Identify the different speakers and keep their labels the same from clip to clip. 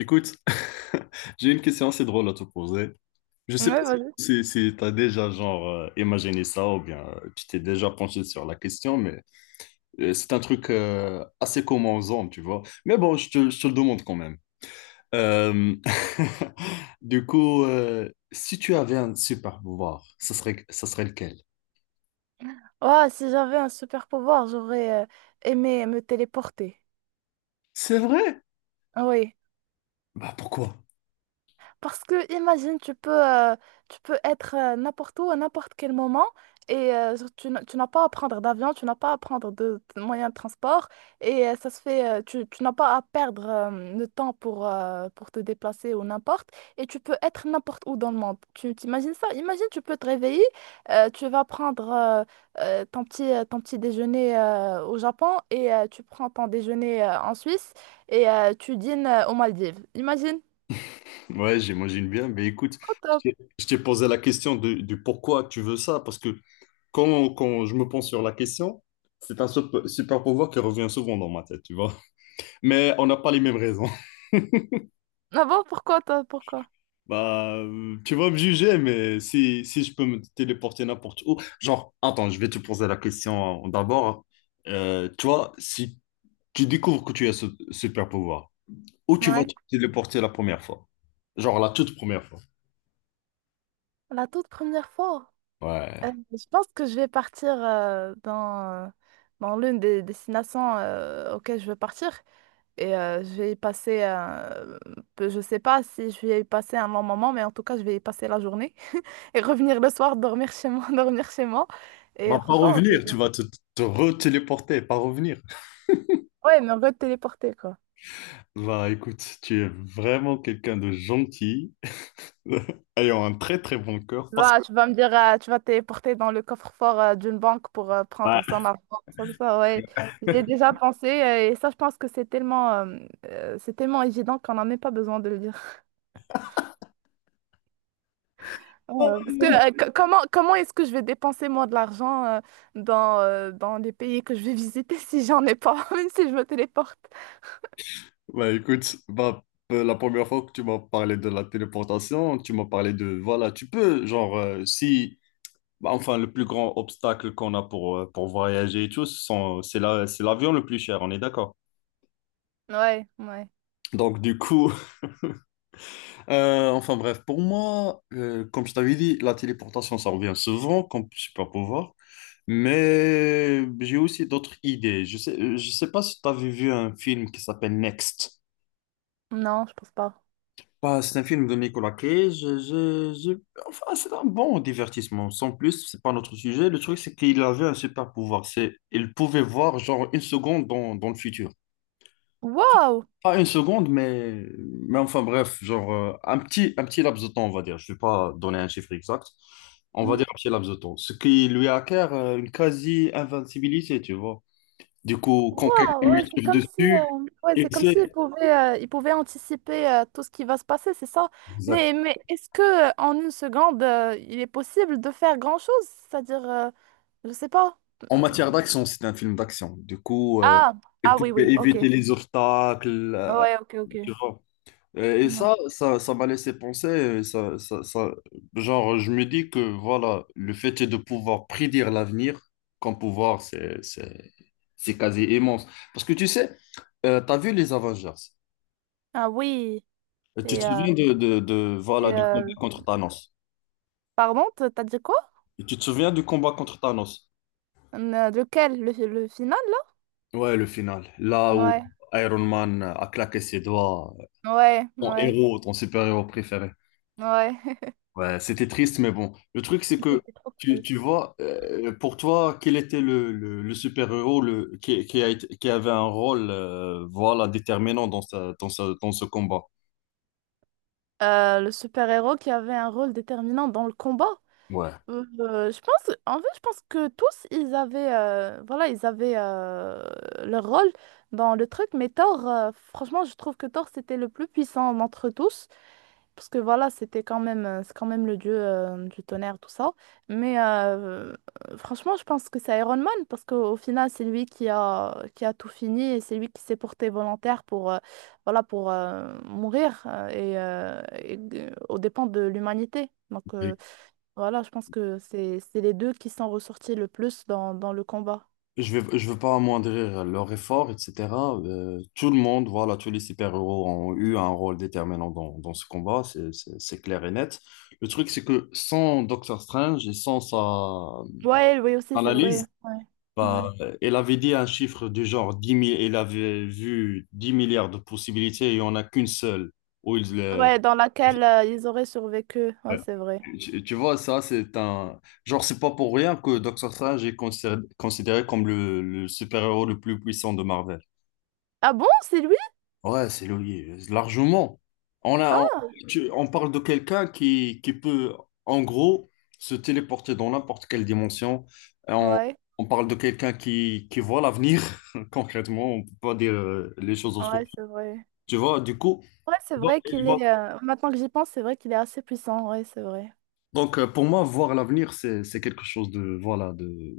Speaker 1: Écoute, j'ai une question assez drôle à te poser. Je sais pas
Speaker 2: Ouais, vas-y.
Speaker 1: si, tu as déjà genre imaginé ça ou bien tu t'es déjà penché sur la question, mais c'est un truc assez commun aux hommes, tu vois. Mais bon, je te le demande quand même. Euh, du coup, si tu avais un super pouvoir, ça serait lequel?
Speaker 2: Ouah, si j'avais un super pouvoir, j'aurais aimé me téléporter.
Speaker 1: C'est vrai?
Speaker 2: Ah oui,
Speaker 1: Bah, pourquoi?
Speaker 2: parce que imagine, tu peux être n'importe où à n'importe quel moment et tu n'as pas à prendre d'avion, tu n'as pas à prendre de moyens de transport et ça se fait, tu, tu n'as pas à perdre le temps pour te déplacer ou n'importe, et tu peux être n'importe où dans le monde. Tu t'imagines ça? Imagine, tu peux te réveiller, tu vas prendre ton petit déjeuner au Japon et tu prends ton déjeuner en Suisse et tu dînes aux Maldives. Imagine.
Speaker 1: Ouais, j'imagine bien, mais écoute,
Speaker 2: Trop
Speaker 1: je
Speaker 2: top.
Speaker 1: t'ai je t'ai posé la question du pourquoi tu veux ça, parce que quand je me pense sur la question, c'est un super pouvoir qui revient souvent dans ma tête, tu vois. Mais on n'a pas les mêmes raisons.
Speaker 2: Ah bon, pourquoi toi, pourquoi?
Speaker 1: Bah, tu vas me juger, mais si je peux me téléporter n'importe où, genre, attends, je vais te poser la question d'abord, hein. Tu vois, si tu découvres que tu as ce super pouvoir, où tu vas
Speaker 2: Ouais.
Speaker 1: te téléporter la première fois? Genre la toute première fois.
Speaker 2: La toute première fois,
Speaker 1: Ouais.
Speaker 2: je pense que je vais partir dans l'une des destinations auxquelles je veux partir. Et je vais y passer, je sais pas si je vais y passer un long moment, mais en tout cas, je vais y passer la journée. Et revenir le soir, dormir chez moi, dormir chez moi. Et
Speaker 1: Bah, pas
Speaker 2: franchement,
Speaker 1: revenir, tu vas te re-téléporter, pas revenir.
Speaker 2: ouais, mais on veut téléporter, quoi.
Speaker 1: Bah, écoute, tu es vraiment quelqu'un de gentil, ayant un très très bon cœur. Parce que,
Speaker 2: Tu vas me dire, tu vas te téléporter dans le coffre-fort d'une banque pour
Speaker 1: ouais,
Speaker 2: prendre son argent. Ça, ouais. J'ai déjà pensé et ça, je pense que c'est tellement évident qu'on n'en a même pas besoin de le dire. Parce que comment, comment est-ce que je vais dépenser moi de l'argent dans les pays que je vais visiter si j'en ai pas, même si je me téléporte?
Speaker 1: bah écoute, bah, la première fois que tu m'as parlé de la téléportation, tu m'as parlé voilà, tu peux, genre, si, bah, enfin, le plus grand obstacle qu'on a pour voyager et tout, c'est l'avion le plus cher, on est d'accord.
Speaker 2: Ouais, ouais.
Speaker 1: Donc, du coup, enfin bref, pour moi, comme je t'avais dit, la téléportation, ça revient souvent comme super pouvoir. Mais j'ai aussi d'autres idées. Je sais pas si tu avais vu un film qui s'appelle Next.
Speaker 2: Non, je pense pas.
Speaker 1: Bah, c'est un film de Nicolas Cage. Enfin, c'est un bon divertissement. Sans plus, c'est pas notre sujet. Le truc, c'est qu'il avait un super pouvoir. Il pouvait voir genre une seconde dans le futur.
Speaker 2: Waouh!
Speaker 1: Pas une seconde, mais enfin bref, genre un petit laps de temps, on va dire. Je vais pas donner un chiffre exact. On va dire un petit laps de temps. Ce qui lui acquiert une quasi-invincibilité, tu vois. Du coup, quand quelqu'un
Speaker 2: Wow,
Speaker 1: lui
Speaker 2: ouais, c'est
Speaker 1: tire
Speaker 2: comme si,
Speaker 1: dessus,
Speaker 2: ouais, c'est
Speaker 1: il
Speaker 2: comme s'ils
Speaker 1: sait.
Speaker 2: pouvaient, ils pouvaient anticiper tout ce qui va se passer, c'est ça.
Speaker 1: Exactement.
Speaker 2: Mais est-ce que en une seconde, il est possible de faire grand-chose? C'est-à-dire, je sais pas.
Speaker 1: En matière
Speaker 2: Hmm.
Speaker 1: d'action, c'est un film d'action. Du coup,
Speaker 2: Ah,
Speaker 1: il
Speaker 2: ah oui,
Speaker 1: pouvait
Speaker 2: oui, ok.
Speaker 1: éviter les obstacles,
Speaker 2: Ouais, ok, ok.
Speaker 1: tu vois. Et
Speaker 2: Ouais.
Speaker 1: ça m'a laissé penser, genre, je me dis que, voilà, le fait de pouvoir prédire l'avenir, comme pouvoir, c'est quasi immense. Parce que tu sais, t'as vu les Avengers,
Speaker 2: Ah oui,
Speaker 1: et tu
Speaker 2: c'est,
Speaker 1: te
Speaker 2: euh,
Speaker 1: souviens voilà,
Speaker 2: c'est,
Speaker 1: du combat contre Thanos.
Speaker 2: pardon, t'as dit quoi?
Speaker 1: Et tu te souviens du combat contre Thanos?
Speaker 2: Lequel? Le, le final, là?
Speaker 1: Ouais, le final, là où
Speaker 2: Ouais,
Speaker 1: Iron Man a claqué ses doigts.
Speaker 2: ouais,
Speaker 1: Ton
Speaker 2: ouais,
Speaker 1: héros, ton super-héros préféré.
Speaker 2: ouais.
Speaker 1: Ouais, c'était triste, mais bon. Le truc, c'est que
Speaker 2: C'était trop
Speaker 1: tu
Speaker 2: triste.
Speaker 1: vois, pour toi, quel était le, super-héros le, qui, a été- qui avait un rôle voilà, déterminant dans ce combat?
Speaker 2: Le super-héros qui avait un rôle déterminant dans le combat.
Speaker 1: Ouais.
Speaker 2: Je pense, en fait, je pense que tous, ils avaient, voilà, ils avaient leur rôle dans le truc, mais Thor, franchement, je trouve que Thor, c'était le plus puissant d'entre tous, parce que voilà, c'était quand même, c'est quand même le dieu du tonnerre, tout ça. Mais franchement, je pense que c'est Iron Man, parce qu'au au final, c'est lui qui a tout fini, et c'est lui qui s'est porté volontaire pour, voilà, pour mourir, et, aux dépens de l'humanité. Donc, voilà, je pense que c'est les deux qui sont ressortis le plus dans, dans le combat.
Speaker 1: Et je veux pas amoindrir leur effort, etc. Tout le monde, voilà, tous les super-héros ont eu un rôle déterminant dans ce combat, c'est clair et net. Le truc, c'est que sans Doctor Strange et sans sa
Speaker 2: Ouais, oui aussi, c'est vrai.
Speaker 1: analyse,
Speaker 2: Ouais. Ouais.
Speaker 1: bah, elle avait dit un chiffre du genre dix 000, elle avait vu 10 milliards de possibilités et il n'y en a qu'une seule. Où ils,
Speaker 2: Ouais, dans laquelle ils auraient survécu. Ouais,
Speaker 1: ouais.
Speaker 2: c'est vrai.
Speaker 1: Tu vois, ça, c'est un. Genre, c'est pas pour rien que Doctor Strange est considéré comme le super-héros le plus puissant de Marvel.
Speaker 2: Ah bon, c'est lui?
Speaker 1: Ouais, c'est Louis, largement. On a, on,
Speaker 2: Hein.
Speaker 1: tu- on parle de quelqu'un qui peut, en gros, se téléporter dans n'importe quelle dimension. Et
Speaker 2: Ouais,
Speaker 1: on parle de quelqu'un qui voit l'avenir, concrètement. On ne peut pas dire les choses autrement.
Speaker 2: ouais, c'est vrai.
Speaker 1: Tu vois, du coup,
Speaker 2: Ouais, c'est
Speaker 1: il va-
Speaker 2: vrai
Speaker 1: il
Speaker 2: qu'il
Speaker 1: va-
Speaker 2: est. Maintenant que j'y pense, c'est vrai qu'il est assez puissant. Ouais, c'est vrai.
Speaker 1: donc pour moi, voir l'avenir, c'est quelque chose de, voilà, de.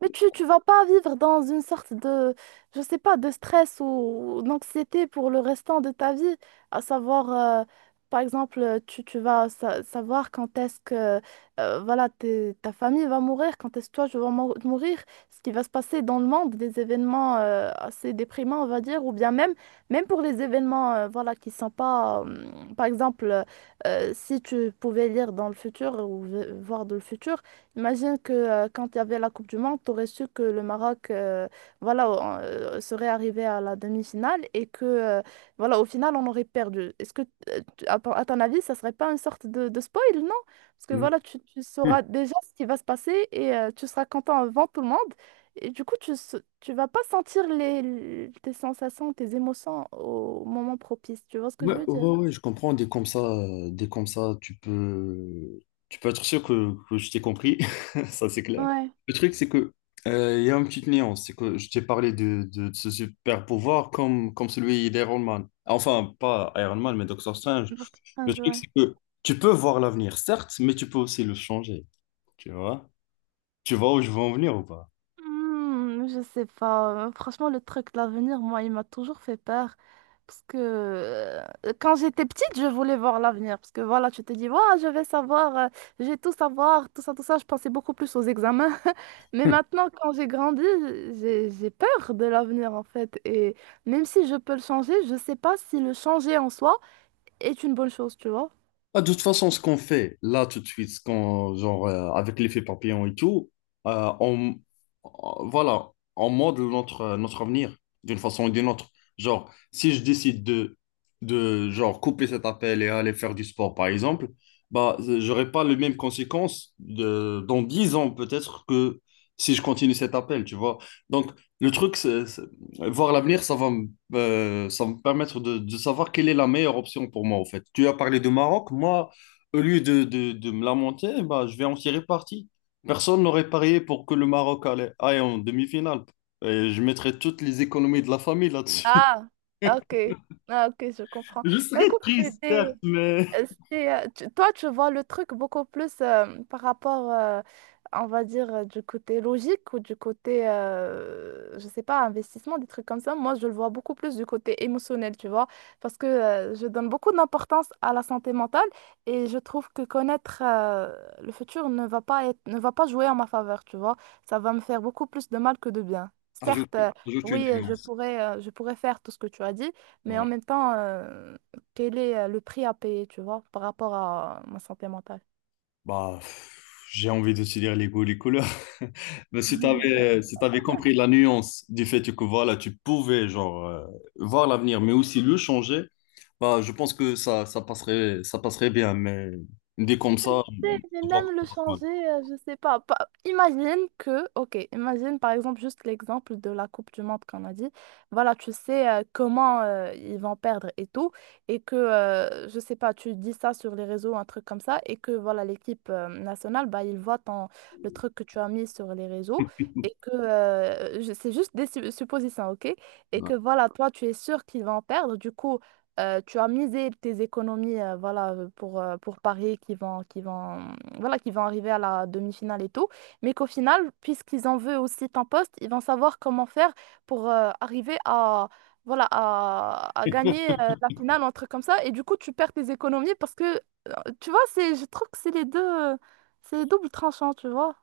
Speaker 2: Mais tu vas pas vivre dans une sorte de, je sais pas, de stress ou d'anxiété pour le restant de ta vie. À savoir, euh, par exemple, tu vas savoir quand est-ce que voilà, ta famille va mourir, quand est-ce que toi, je vais mourir, ce qui va se passer dans le monde, des événements assez déprimants, on va dire, ou bien même, même pour les événements voilà, qui sont pas, par exemple, si tu pouvais lire dans le futur ou voir dans le futur. Imagine que quand il y avait la Coupe du Monde, tu aurais su que le Maroc voilà, serait arrivé à la demi-finale et que voilà, au final, on aurait perdu. Est-ce que, à ton avis, ça serait pas une sorte de spoil, non? Parce que voilà, tu sauras déjà ce qui va se passer et tu seras content avant tout le monde. Et du coup, tu, tu vas pas sentir les, tes sensations, tes émotions au moment propice. Tu vois ce que
Speaker 1: Ouais,
Speaker 2: je veux dire?
Speaker 1: ouais, ouais, je comprends. Dès comme ça, tu peux être sûr que je t'ai compris. Ça, c'est clair.
Speaker 2: Ouais,
Speaker 1: Le truc, c'est que il y a une petite nuance. C'est que je t'ai parlé de ce super pouvoir comme celui d'Iron Man. Enfin, pas Iron Man, mais Doctor Strange. Le
Speaker 2: importante,
Speaker 1: truc,
Speaker 2: ouais.
Speaker 1: c'est que tu peux voir l'avenir, certes, mais tu peux aussi le changer. Tu vois? Tu vois où je veux en venir ou pas?
Speaker 2: Hmm, je sais pas. Franchement, le truc de l'avenir, moi, il m'a toujours fait peur. Parce que quand j'étais petite, je voulais voir l'avenir. Parce que voilà, tu te dis, ouah, je vais savoir, je vais tout savoir, tout ça, tout ça. Je pensais beaucoup plus aux examens. Mais maintenant, quand j'ai grandi, j'ai peur de l'avenir, en fait. Et même si je peux le changer, je sais pas si le changer en soi est une bonne chose, tu vois.
Speaker 1: Ah, de toute façon, ce qu'on fait là tout de suite, genre, avec l'effet papillon et tout, euh, on, voilà, on modèle notre avenir d'une façon ou d'une autre. Genre, si je décide de genre, couper cet appel et aller faire du sport, par exemple, bah, j'aurai pas les mêmes conséquences dans 10 ans peut-être que si je continue cet appel, tu vois. Donc, le truc, c'est voir l'avenir, ça va me permettre de savoir quelle est la meilleure option pour moi, en fait. Tu as parlé de Maroc, moi, au lieu de me lamenter, bah, je vais en tirer parti. Personne n'aurait parié pour que le Maroc aille en demi-finale. Et je mettrais toutes les économies de la famille là-dessus.
Speaker 2: Ah, ok. Ah, ok, je comprends.
Speaker 1: Je
Speaker 2: Bah,
Speaker 1: serais
Speaker 2: écoute,
Speaker 1: triste,
Speaker 2: c'était.
Speaker 1: certes, mais...
Speaker 2: C'est, toi, tu vois le truc beaucoup plus par rapport, on va dire, du côté logique ou du côté, je sais pas, investissement, des trucs comme ça. Moi, je le vois beaucoup plus du côté émotionnel, tu vois, parce que je donne beaucoup d'importance à la santé mentale et je trouve que connaître le futur ne va pas être, ne va pas jouer en ma faveur, tu vois. Ça va me faire beaucoup plus de mal que de bien.
Speaker 1: Ajoute,
Speaker 2: Certes,
Speaker 1: ajoute une
Speaker 2: oui,
Speaker 1: nuance.
Speaker 2: je pourrais faire tout ce que tu as dit, mais en
Speaker 1: Ouais.
Speaker 2: même temps… quel est le prix à payer, tu vois, par rapport à ma santé mentale.
Speaker 1: Bah, pff, j'ai envie de te dire les goûts, les couleurs. Mais si tu avais, si t'avais compris la nuance du fait que voilà, tu pouvais genre voir l'avenir, mais aussi le changer, bah, je pense que ça passerait, ça passerait, bien. Mais dit comme ça,
Speaker 2: Mais
Speaker 1: je crois que
Speaker 2: même le
Speaker 1: ça passe mal.
Speaker 2: changer, je sais pas, imagine que, ok, imagine par exemple juste l'exemple de la Coupe du Monde qu'on a dit. Voilà, tu sais comment ils vont perdre et tout, et que, je sais pas, tu dis ça sur les réseaux, un truc comme ça, et que voilà, l'équipe nationale, bah, ils voient le truc que tu as mis sur les réseaux, et que c'est juste des suppositions, ok? Et
Speaker 1: Ouais.
Speaker 2: que voilà, toi, tu es sûr qu'ils vont perdre, du coup, tu as misé tes économies voilà, pour Paris qui vont, mm, voilà, qui vont arriver à la demi-finale et tout, mais qu'au final, puisqu'ils en veulent aussi ton poste, ils vont savoir comment faire pour arriver à, voilà, à gagner la finale, un truc comme ça, et du coup, tu perds tes économies parce que, euh, tu vois, c'est, je trouve que c'est les deux, euh, c'est double tranchant, tu vois.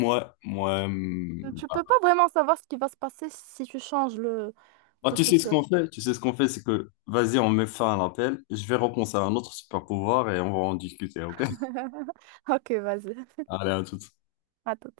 Speaker 1: Moi,
Speaker 2: Tu peux pas vraiment savoir ce qui va se passer si tu changes
Speaker 1: ah,
Speaker 2: le
Speaker 1: tu sais ce
Speaker 2: futur.
Speaker 1: qu'on fait? Tu sais ce qu'on fait, c'est que vas-y, on met fin à l'appel. Je vais repenser à un autre super pouvoir et on va en discuter, ok?
Speaker 2: Ok, vas-y.
Speaker 1: Allez, à tout.
Speaker 2: À tout.